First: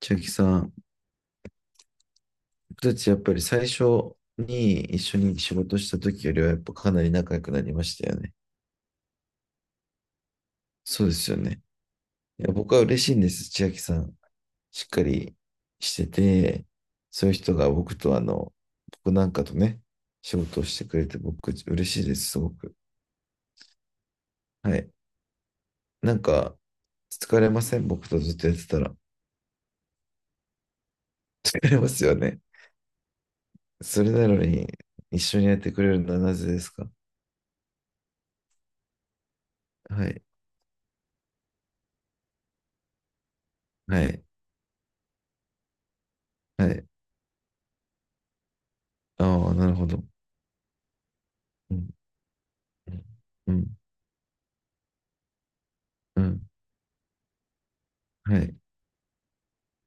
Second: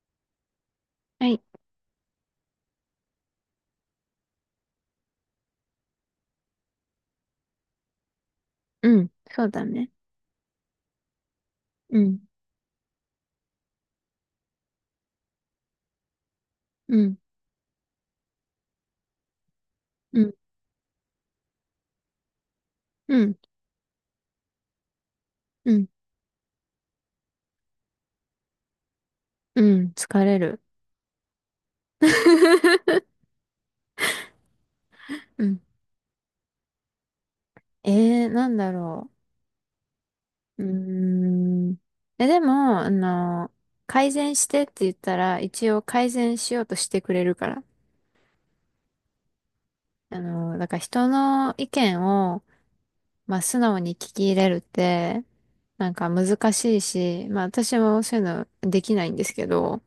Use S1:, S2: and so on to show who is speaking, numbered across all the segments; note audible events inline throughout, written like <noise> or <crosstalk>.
S1: 千秋さん、
S2: はい。
S1: 僕たちやっぱり最初に一緒に仕事した時よりはやっぱかなり仲良くなりましたよね。
S2: うん。そうだね。
S1: そうですよね。
S2: うん。
S1: いや、僕は嬉しいんです。千秋さん、しっかりしてて、
S2: うん。
S1: そういう人が僕と僕なんかとね、
S2: うん。
S1: 仕事をしてくれて僕嬉しいです、すごく。
S2: うん。
S1: はい。
S2: うん。
S1: なんか、疲れません僕とずっとやってたら。
S2: うん。疲れる。
S1: 疲れますよね。
S2: <laughs>
S1: それなのに、一緒
S2: う
S1: にやっ
S2: ん。
S1: てくれるのはなぜですか？
S2: なんだろ
S1: はい。
S2: う。うーん。え、でも、
S1: は
S2: 改
S1: い。
S2: 善してって言ったら、一応改善しよう
S1: は
S2: と
S1: い。
S2: してくれるから。
S1: ああ、なるほど。
S2: だから人の意
S1: うん、
S2: 見を、まあ、
S1: う
S2: 素
S1: ん、
S2: 直に聞き入れるって、なんか
S1: うん、
S2: 難しいし、まあ、私もそういう
S1: は
S2: の
S1: い。
S2: できないんですけど、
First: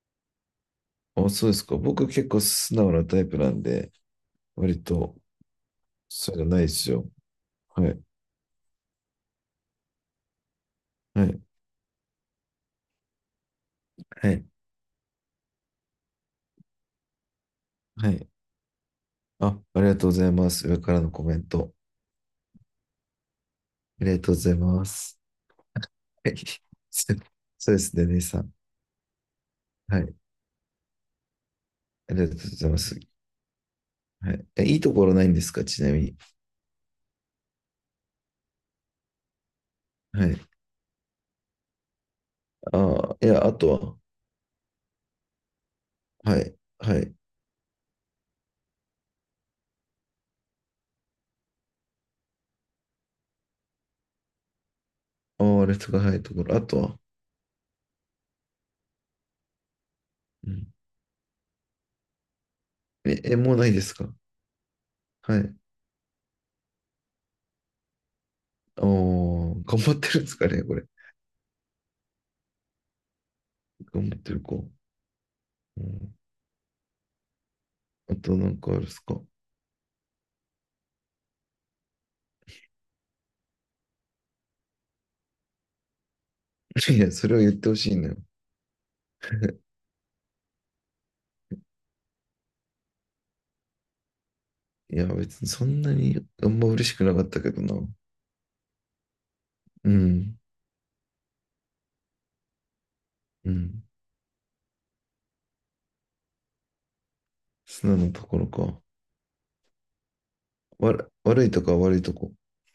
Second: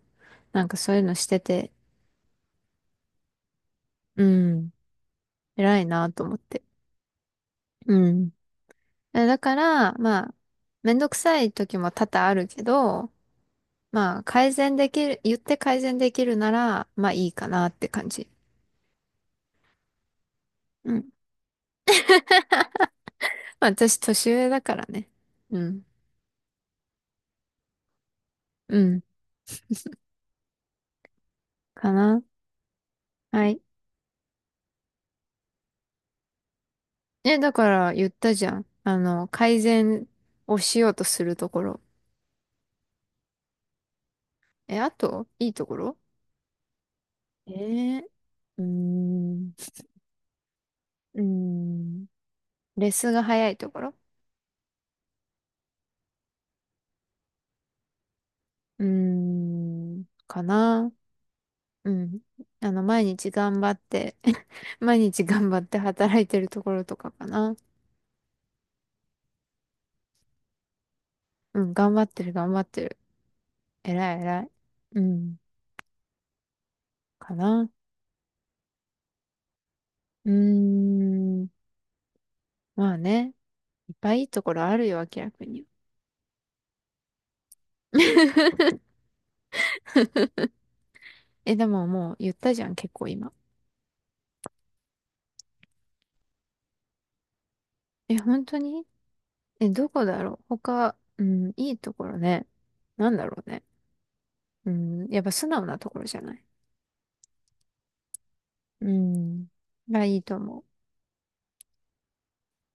S2: なんかそういうのし
S1: あ、
S2: て
S1: そうです
S2: て、
S1: か。僕結構素直なタイプなんで、
S2: うん、
S1: 割と、
S2: 偉いなと
S1: そ
S2: 思
S1: う
S2: っ
S1: いうのない
S2: て。
S1: ですよ。はい、
S2: うん。だから、まあ、めんどく
S1: は
S2: さ
S1: い、
S2: い時も多々あるけど、まあ、
S1: はい、
S2: 改善できる、言って改善できるなら、まあいいかなって感
S1: は
S2: じ。
S1: い。あ、ありがとうございます。上か
S2: う
S1: ら
S2: ん。
S1: のコメント。
S2: まあ、私、
S1: ありが
S2: 年
S1: とうご
S2: 上
S1: ざい
S2: だから
S1: ま
S2: ね。
S1: す。
S2: うん。
S1: はい。<laughs> そうそうですね、姉さん。
S2: うん。
S1: はい。
S2: か
S1: あり
S2: な。
S1: がとうございます。
S2: はい。
S1: はい。え、いいところないんですか、ちなみに？
S2: だから言ったじゃん。改善
S1: はい。
S2: をしようとするところ。
S1: ああ、いや、あと
S2: あと、いいところ？
S1: は。はい、はい。
S2: えー、うーん、うーん、レスが早いところ。
S1: ああ、あれとかはいところ。あとは？
S2: うーん、か
S1: うん。
S2: な。うん。毎
S1: え、
S2: 日
S1: えもう
S2: 頑
S1: な
S2: 張
S1: い
S2: っ
S1: ですか？
S2: て <laughs> 毎日
S1: は
S2: 頑
S1: い。
S2: 張って働いてるところとかかな。
S1: おー、頑張ってるんですかね、これ。
S2: うん、頑張ってる、頑張ってる。
S1: 頑
S2: 偉
S1: 張っ
S2: い、
S1: てる
S2: 偉い。
S1: か。う
S2: うん、
S1: ん。
S2: かな。
S1: あとなんかあるっすか？ <laughs>
S2: うーん、まあね。いっぱいいいところあるよ、明らかに。
S1: いや、それを言ってほしいのよ。
S2: <laughs> でももう言ったじゃん、結構今。
S1: いや、別にそんなにあんま嬉しくなかったけどな。
S2: 本当に？ど
S1: う
S2: こだ
S1: ん。
S2: ろう他、うん、いいところね。なんだろう
S1: う
S2: ね。
S1: ん。
S2: うん、やっぱ素直なところじゃない？
S1: 素直なところか。
S2: うん、がいいと思う。
S1: わら、悪いとか悪いとこ。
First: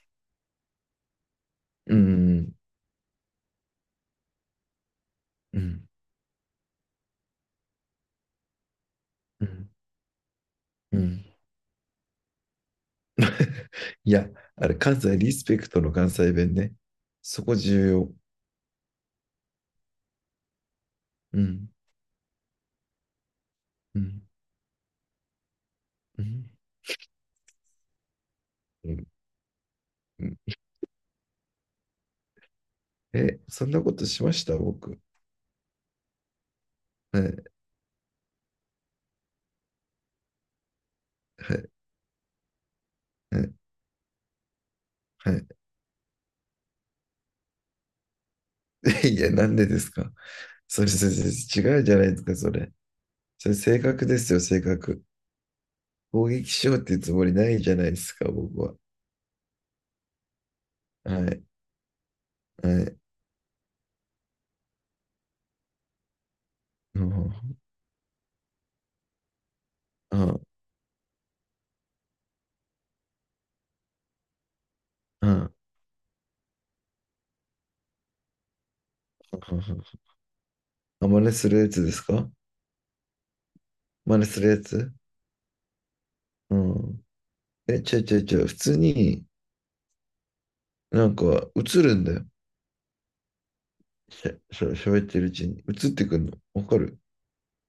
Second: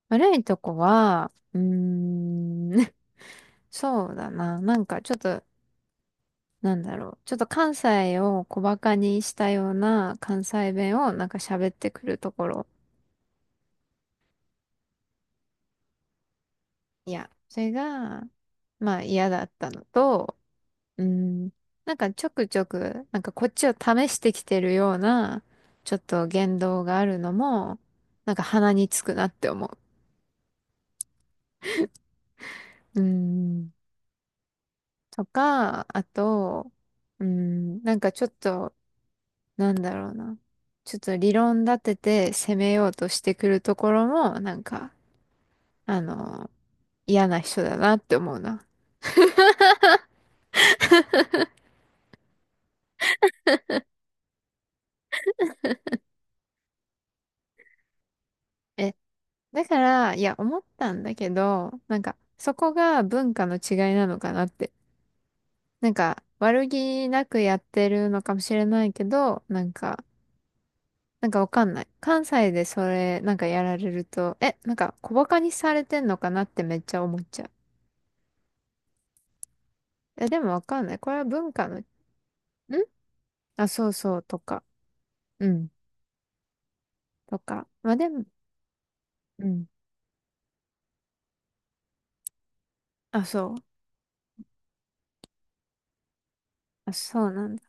S2: 悪いとこは、う
S1: うん。
S2: ーん <laughs> そうだな。なんかちょっと、
S1: うん。
S2: なんだろう。ちょっと関西を小馬鹿にし
S1: う
S2: た
S1: ん。
S2: ような関西
S1: う
S2: 弁を
S1: ん。
S2: なんか喋ってくるところ。
S1: <laughs> いや、あれ、関西リスペクトの関西弁ね。
S2: いや、
S1: そこ
S2: それ
S1: 重要。
S2: が、まあ嫌だったのと、う
S1: う
S2: ん、
S1: ん。
S2: なんかちょくちょく、なんかこっちを
S1: う
S2: 試し
S1: ん。
S2: てきてるような、ちょっ
S1: う
S2: と
S1: ん。
S2: 言動があるのも、なんか鼻に
S1: う
S2: つ
S1: ん。
S2: くなって思
S1: うん。
S2: う。う
S1: え、そん
S2: ん、
S1: なことしました僕？
S2: とか、あと、
S1: は
S2: う
S1: い。
S2: ん、なんかちょっと、なんだろうな。ちょっと理
S1: は
S2: 論
S1: い。
S2: 立てて攻めようとして
S1: は
S2: く
S1: い。
S2: るところも、なんか、
S1: は
S2: あの、嫌な人だなって思うな。
S1: い。<laughs> いや、なんでですか？それ違うじゃないですか、それ。それ、性格ですよ、性格。攻撃しようっていうつもりないじゃないですか、僕は。
S2: え、だから、いや、思ったんだ
S1: は
S2: け
S1: い、
S2: ど、なんか、そこ
S1: はい。
S2: が文化の違いなのかなって。なんか、悪
S1: うん、
S2: 気
S1: う
S2: な
S1: ん、
S2: くやってるのかもしれないけど、なんか、
S1: うん。
S2: わかんない。関西でそれ、なんかやられると、なんか小バ
S1: う
S2: カに
S1: ん。
S2: されてんのかなってめっちゃ思っちゃう。でもわかんない。
S1: あ、
S2: これ
S1: 真
S2: は
S1: 似す
S2: 文
S1: る
S2: 化
S1: や
S2: の、
S1: つですか？
S2: あ、そうそ
S1: 真
S2: う
S1: 似
S2: と
S1: するや
S2: か。
S1: つ。
S2: うん
S1: うん。
S2: とか。
S1: え、
S2: まあ
S1: 違う
S2: で
S1: 違う
S2: も、
S1: 違う。普通に、
S2: うん。
S1: なんか、映るんだよ。
S2: あ、そう。
S1: しゃ、しゃ、喋ってるうちに。映ってくるの。わか
S2: あ、
S1: る？
S2: そうなんだ。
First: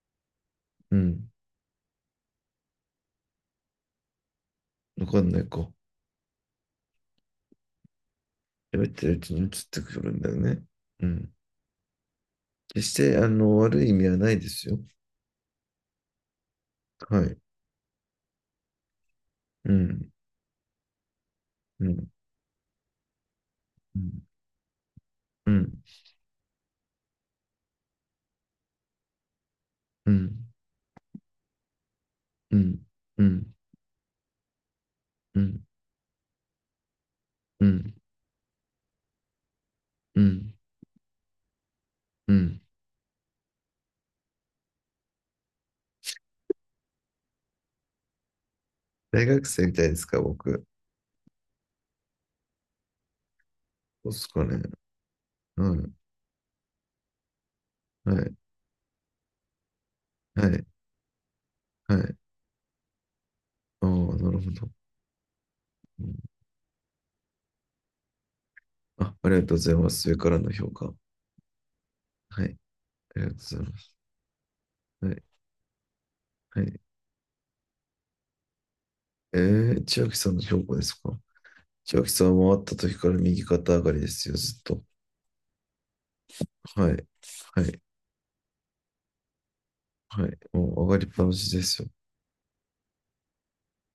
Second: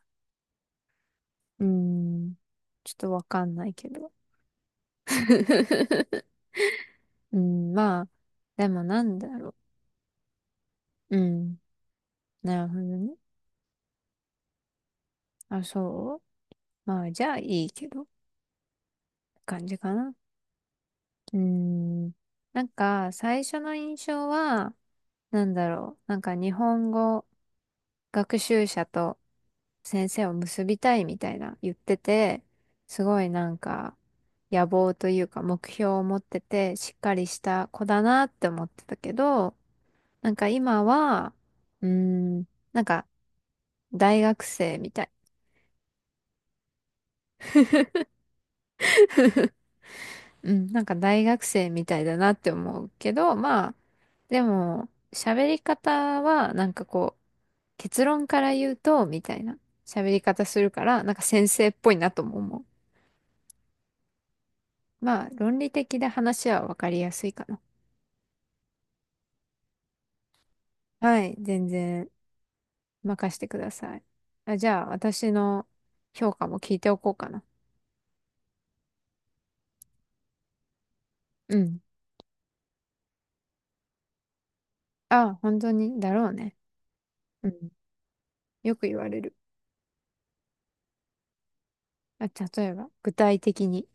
S1: うん。
S2: うーん。ちょっとわかんないけど。
S1: わかんないか。
S2: <laughs> うん、まあ、でも
S1: 喋っ
S2: な
S1: てる
S2: ん
S1: う
S2: だ
S1: ちに映っ
S2: ろ
S1: てくるんだよね。う
S2: う。う
S1: ん。
S2: ん。なるほど
S1: 決し
S2: ね。
S1: て、悪い意味はないですよ。
S2: あ、そう。まあ、じ
S1: は
S2: ゃあ
S1: い。
S2: いいけど、感
S1: う
S2: じか
S1: ん。
S2: な。うー
S1: うん。
S2: ん。なんか、最初の印
S1: うん、
S2: 象は、な
S1: う
S2: んだ
S1: ん、
S2: ろう。なんか日本語学習者と先
S1: う
S2: 生を
S1: ん、
S2: 結びたいみたいな言ってて、
S1: うん、
S2: すご
S1: う
S2: い
S1: ん、
S2: なんか野望という
S1: う
S2: か
S1: ん、
S2: 目標を持っててしっかりし
S1: う
S2: た子
S1: ん、
S2: だなって思ってたけど、
S1: う
S2: なんか
S1: ん、
S2: 今は、うー
S1: う
S2: ん、
S1: ん。
S2: なんか大学生みたい。
S1: 大学生みたいですか、
S2: う
S1: 僕？
S2: ん、なんか大学生みたいだなって思うけど、まあ、
S1: そうっす
S2: で
S1: かね。
S2: も喋り
S1: はい、
S2: 方はなんかこう、結
S1: は
S2: 論
S1: い、
S2: から言うと、みたいな喋り方
S1: は
S2: す
S1: い、
S2: るから、なんか先生っぽ
S1: は
S2: いな
S1: い。
S2: とも思う。
S1: ああ、なるほど。
S2: まあ、論理的
S1: う
S2: で
S1: ん。
S2: 話は分かりやすいかな。
S1: あ、ありがとうございます。上からの評価。
S2: はい、全然。
S1: はい、ありが
S2: 任
S1: とう
S2: せ
S1: ご
S2: て
S1: ざ
S2: く
S1: い
S2: だ
S1: ます。
S2: さい。あ、じゃあ、
S1: はい、
S2: 私の評価も
S1: は
S2: 聞い
S1: い。
S2: ておこうかな。
S1: えー、千秋さんの評価ですか？
S2: うん。
S1: 千秋さんは会った時から右肩上がりですよ、ずっと。
S2: あ、本当に、だろうね。
S1: はい、
S2: う
S1: は
S2: ん。
S1: い、
S2: よく言われる。
S1: はい。もう上がりっぱなしですよ。
S2: あ、例えば、具体的に。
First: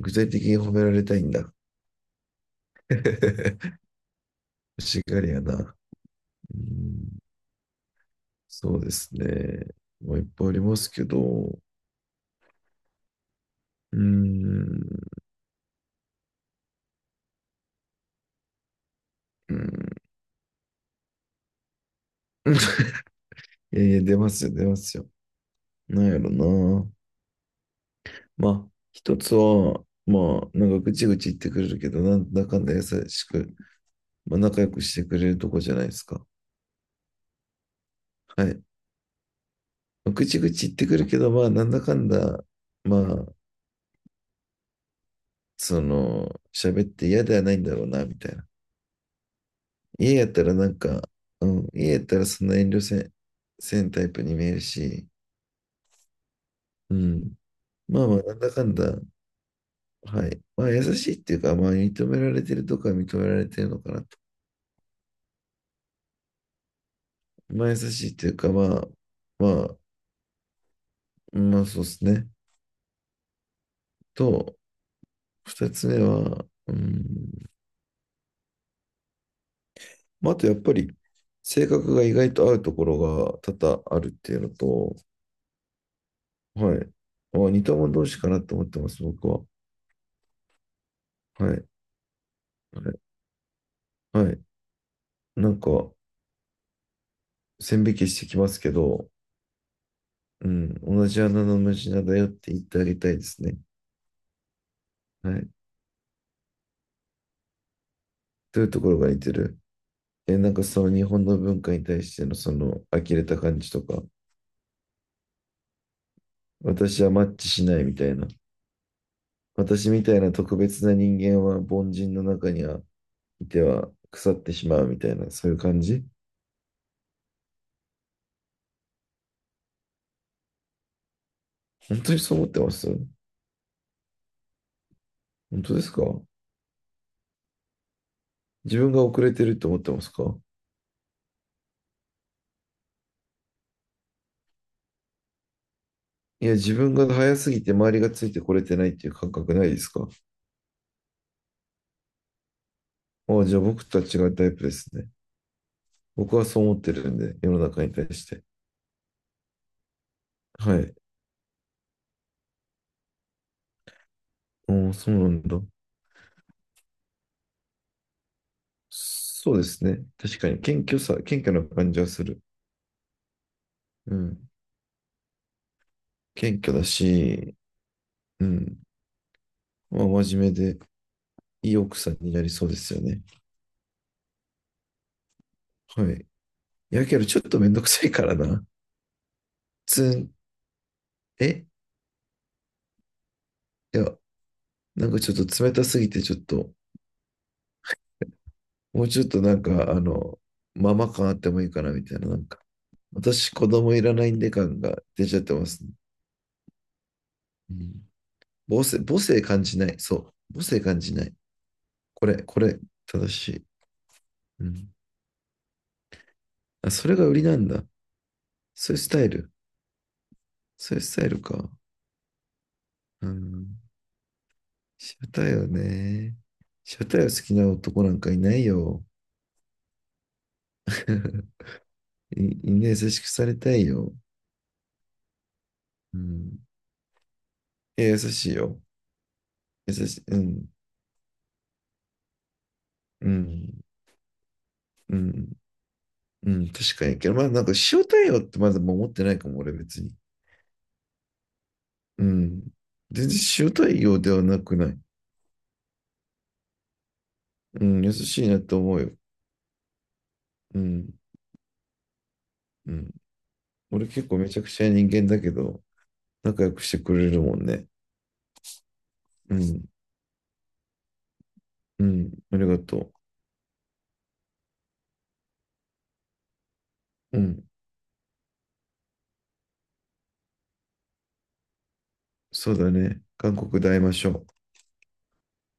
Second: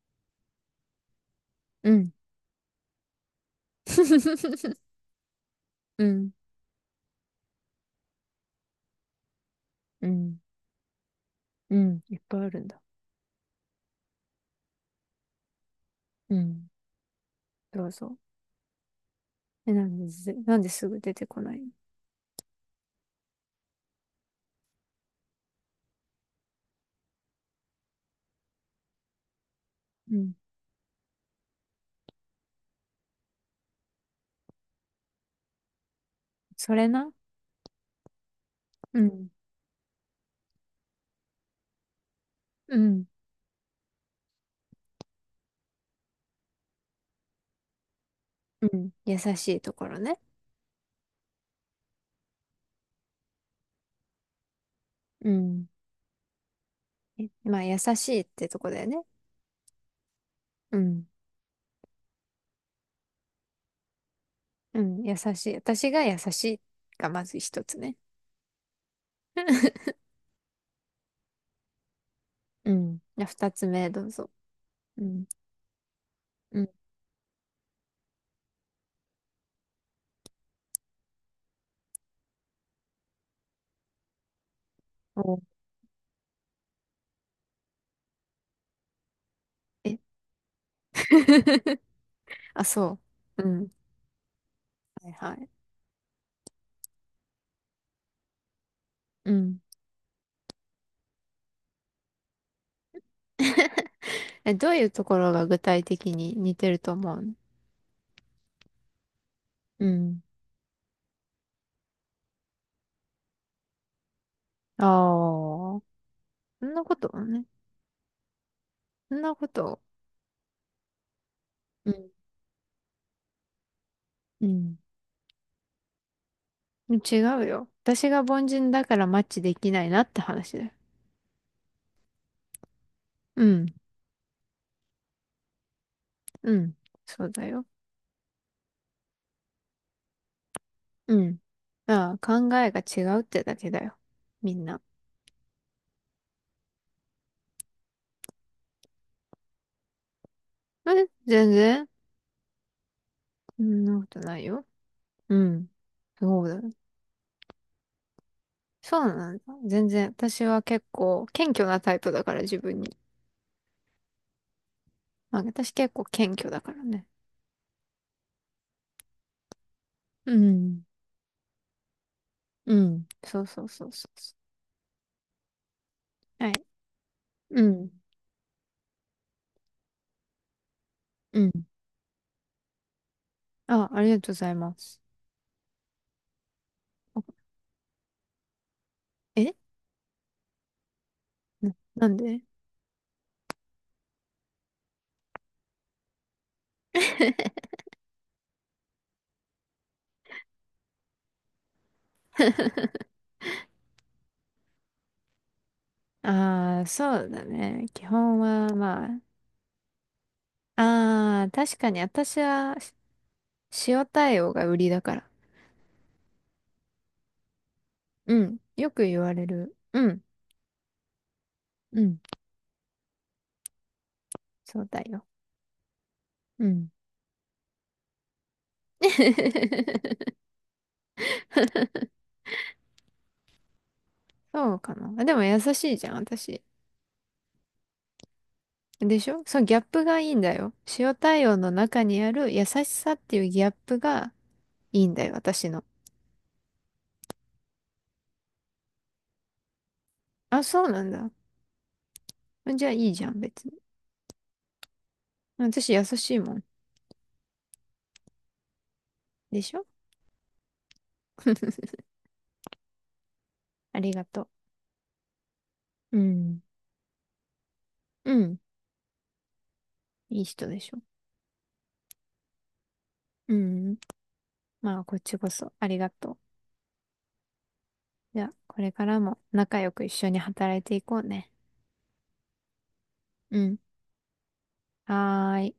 S1: 具体的に褒められたいんだ。
S2: うん。
S1: <laughs> 欲
S2: <laughs>
S1: しがりやな。
S2: うん。
S1: うん。そうですね。
S2: う
S1: まあ、いっ
S2: ん。
S1: ぱいありますけど、
S2: うん。いっぱいあるんだ。
S1: ーん、
S2: うん。どうぞ。
S1: うー
S2: なん
S1: ん
S2: でず、なんですぐ出てこないの？
S1: <laughs> えー出ますよ、出ますよ。なんやろな。まあ、一つは、
S2: うん。
S1: まあ、なんかぐちぐち言ってくれるけど、なんだかんだ優しく、まあ、仲良くしてくれるとこじゃないですか。
S2: それな。
S1: はい。
S2: うん。
S1: まあ、ぐちぐち言ってくるけど、まあ、なんだかんだ、
S2: う
S1: ま
S2: ん。
S1: あ、その、喋って嫌ではないんだろうな、みたいな。
S2: うん。優しいところ
S1: 家
S2: ね。
S1: やったらなんか、うん、家やったらそんな遠慮せんタイプに見えるし、
S2: うん。
S1: うん。
S2: まあ、優
S1: まあ
S2: し
S1: まあ、
S2: いっ
S1: なん
S2: て
S1: だ
S2: と
S1: か
S2: こ
S1: ん
S2: だよ
S1: だ、
S2: ね。
S1: はい。まあ、
S2: う
S1: 優
S2: ん。
S1: しいっていうか、まあ、認められてるとか認められてるのかなと。
S2: うん。優しい。私が優しいがまず一
S1: まあ、優
S2: つね。
S1: しいっていうか、まあ、まあ、
S2: <laughs>
S1: まあ、そうですね。
S2: うん。じゃあ二つ目、どうぞ。
S1: と、
S2: うん。
S1: 二つ目は、
S2: うん。
S1: うん、まあ、あとやっぱり、性格が意外と合うところが多々あるっていうのと、
S2: お、
S1: はい。まあ、似た者同士かなと思ってます、僕は。
S2: え
S1: はい。
S2: <laughs> あ、
S1: は
S2: そ
S1: い。
S2: う。うん。
S1: はい。
S2: はいはい。
S1: なんか、線引きしてきますけど、
S2: うん。
S1: うん、同じ穴の無地なだよって言ってあげたいですね。
S2: <laughs> どういうとこ
S1: は
S2: ろが
S1: い。
S2: 具体的に似てると思うの？
S1: どういうところが似てる？
S2: うん。
S1: え、なんかその日本の文化に対してのその呆れた感じとか、
S2: ああ、そんなこ
S1: 私
S2: と
S1: はマッ
S2: ね。
S1: チしないみたいな、
S2: そんなこと。
S1: 私みたいな特別な人間は凡
S2: うん。
S1: 人の中にはいては腐っ
S2: う
S1: てしま
S2: ん。
S1: うみたいな、そういう感じ？
S2: 違うよ。私が凡人だからマッチできないなって話だよ。
S1: 本当にそう思ってます？
S2: うん。
S1: 本当ですか？
S2: うん。そうだよ。
S1: 自分が遅れてると思ってますか？
S2: うん。ああ、考えが違うってだけだよ。みんな。
S1: いや、自分が早すぎて周りがついてこれてないっていう感覚ないですか？
S2: 全然
S1: ああ、じゃあ
S2: そん
S1: 僕
S2: な
S1: とは
S2: こと
S1: 違う
S2: ない
S1: タイプ
S2: よ。
S1: ですね。
S2: うん。
S1: 僕
S2: そ
S1: は
S2: う
S1: そ
S2: だ。
S1: う思ってるんで、世の中に対して。
S2: そうなんだ。全然。私は
S1: は
S2: 結
S1: い。
S2: 構謙虚なタイプだから自分に。
S1: おお、そうな
S2: まあ
S1: んだ。
S2: 私結構謙虚だからね。
S1: そうですね。
S2: う
S1: 確かに、
S2: ん。
S1: 謙虚さ、謙虚な感じはする。
S2: うん。そうそうそうそ
S1: う
S2: うそ
S1: ん。
S2: う。は
S1: 謙
S2: い。
S1: 虚だし、
S2: うん。
S1: うん。まあ、真面目で、
S2: うん。
S1: いい奥さんになりそうですよね。
S2: あ、ありがとうございます。
S1: はい。いやけ
S2: あ
S1: ど、ちょっとめんどくさいからな。
S2: え
S1: つん、え、
S2: な、なんで？
S1: いや、なんかちょっと冷たすぎて、ちょっと、
S2: <laughs>
S1: もうちょっとなんか、ママ感あってもいいかな、みたいな、なんか。私、子供いらないんで感が出ちゃってますね。
S2: ああ、そうだ
S1: う
S2: ね。
S1: ん。
S2: 基本は、
S1: 母性、母
S2: ま
S1: 性感じない。そう。母性
S2: あ。
S1: 感じない。
S2: ああ、確かに
S1: こ
S2: 私
S1: れ、こ
S2: は、
S1: れ、正しい。
S2: 塩対応
S1: う
S2: が売り
S1: ん。
S2: だから。
S1: あ、それが売りなんだ。
S2: うん。よ
S1: そうい
S2: く
S1: うス
S2: 言
S1: タイ
S2: われ
S1: ル。
S2: る。うん。
S1: そういうスタイルか。
S2: うん。
S1: うん。
S2: そうだ
S1: シ
S2: よ。
S1: ャタイはね。
S2: うん。
S1: シャタイは好きな男なんかいないよ。
S2: <laughs>
S1: <laughs> い、みんな優しくされたいよ。
S2: そうかな。あでも優しいじゃん、
S1: うん。
S2: 私。
S1: いや、優しいよ。
S2: でしょ？そのギャッ
S1: 優
S2: プ
S1: し
S2: が
S1: い。
S2: いい
S1: う
S2: んだ
S1: ん。
S2: よ。塩対応の中にある優しさっ
S1: う
S2: ていうギャッ
S1: ん。
S2: プがいいん
S1: う
S2: だよ、
S1: ん。
S2: 私の。
S1: うん。確かに。けど、まあ、なんか、塩対応ってまだ守ってないかも、俺別に。
S2: あ、そうなんだ。
S1: うん。
S2: じゃあいいじ
S1: 全
S2: ゃ
S1: 然
S2: ん、別に。
S1: 塩対応ではなくない？
S2: 私優しいもん。
S1: うん。優しいなと思うよ。
S2: でしょ？
S1: うん。
S2: <laughs>
S1: うん。
S2: あ
S1: 俺
S2: りが
S1: 結構
S2: と
S1: めちゃくちゃ人間だけど、
S2: う。うん。
S1: 仲良くしてくれるもんね。
S2: うん。
S1: うん。
S2: いい人でしょ。
S1: うん、ありがと
S2: うん。まあ、こっちこそありがとう。
S1: う。うん、
S2: じゃあ、これからも仲良く一緒に働いていこうね。
S1: そうだね。韓
S2: うん。
S1: 国で会いましょう。
S2: はーい。